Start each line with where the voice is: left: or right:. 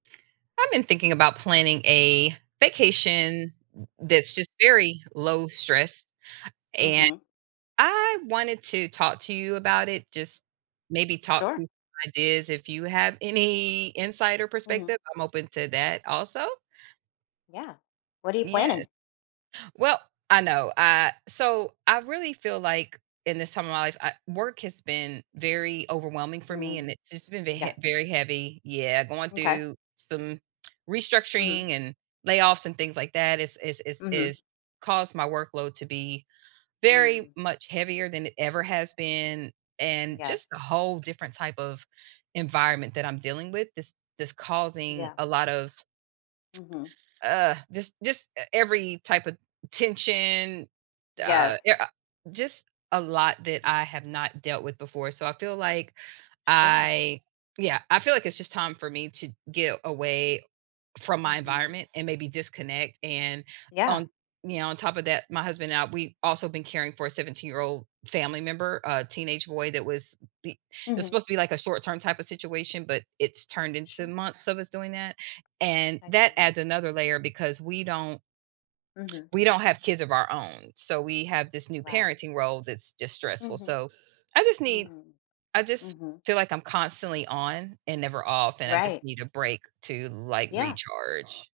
right: I've been thinking about planning a vacation that's just very low-stress, and
left: Mhm.
right: I wanted to talk to you about it, just maybe talk
left: Sure
right: through some ideas if you have any insight or
left: Mhm.
right: perspective, I'm open to that also.
left: Yeah, what are you
right: Yes.
left: planning?
right: Well I know, ah So, I really feel like in this time of my life, I work has been very overwhelming for me
left: Mm,
right: and it's just been ve hea
left: yes.
right: very heavy Yeah, going
left: M'kay.
right: through some
left: Mhm.
right: restructuring and layoffs and things like that is is is
left: Mhm.
right: is caused my workload to be very
left: Mm.
right: much heavier than it ever has been, and just a
left: Yes.
right: whole different type of environment that I'm dealing with, this this causing
left: Yeah.
right: a lot of
left: Mhm.
right: ugh, just just e every type of tension, uh, i
left: Yes.
right: a just a lot that I have not dealt with before, so, I feel like
left: Sure.
right: I Yeah, I feel like it's just time for me to get away from my
left: Mhm.
right: environment and maybe disconnect, and
left: Yeah.
right: on Yeah, on top of that, my husband and I, we've also been caring for a 17-year-old family member, uh, teenage boy that was be it was
left: Mhm.
right: supposed to be, like, a short-term type of situation, but it's turned
left: Su
right: into months of us doing that, and
left: I
right: that
left: see.
right: adds another layer because we don't
left: Mhm.
right: we don't have kids of our own, so, we have this new
left: Right.
right: parenting role that's just stressful,
left: Mhm.
right: so, I just need
left: Mm.
right: I just
left: Mhm.
right: feel like I'm constantly on and never off, and I just
left: Right.
right: need a break to, like,
left: Yeah.
right: recharge.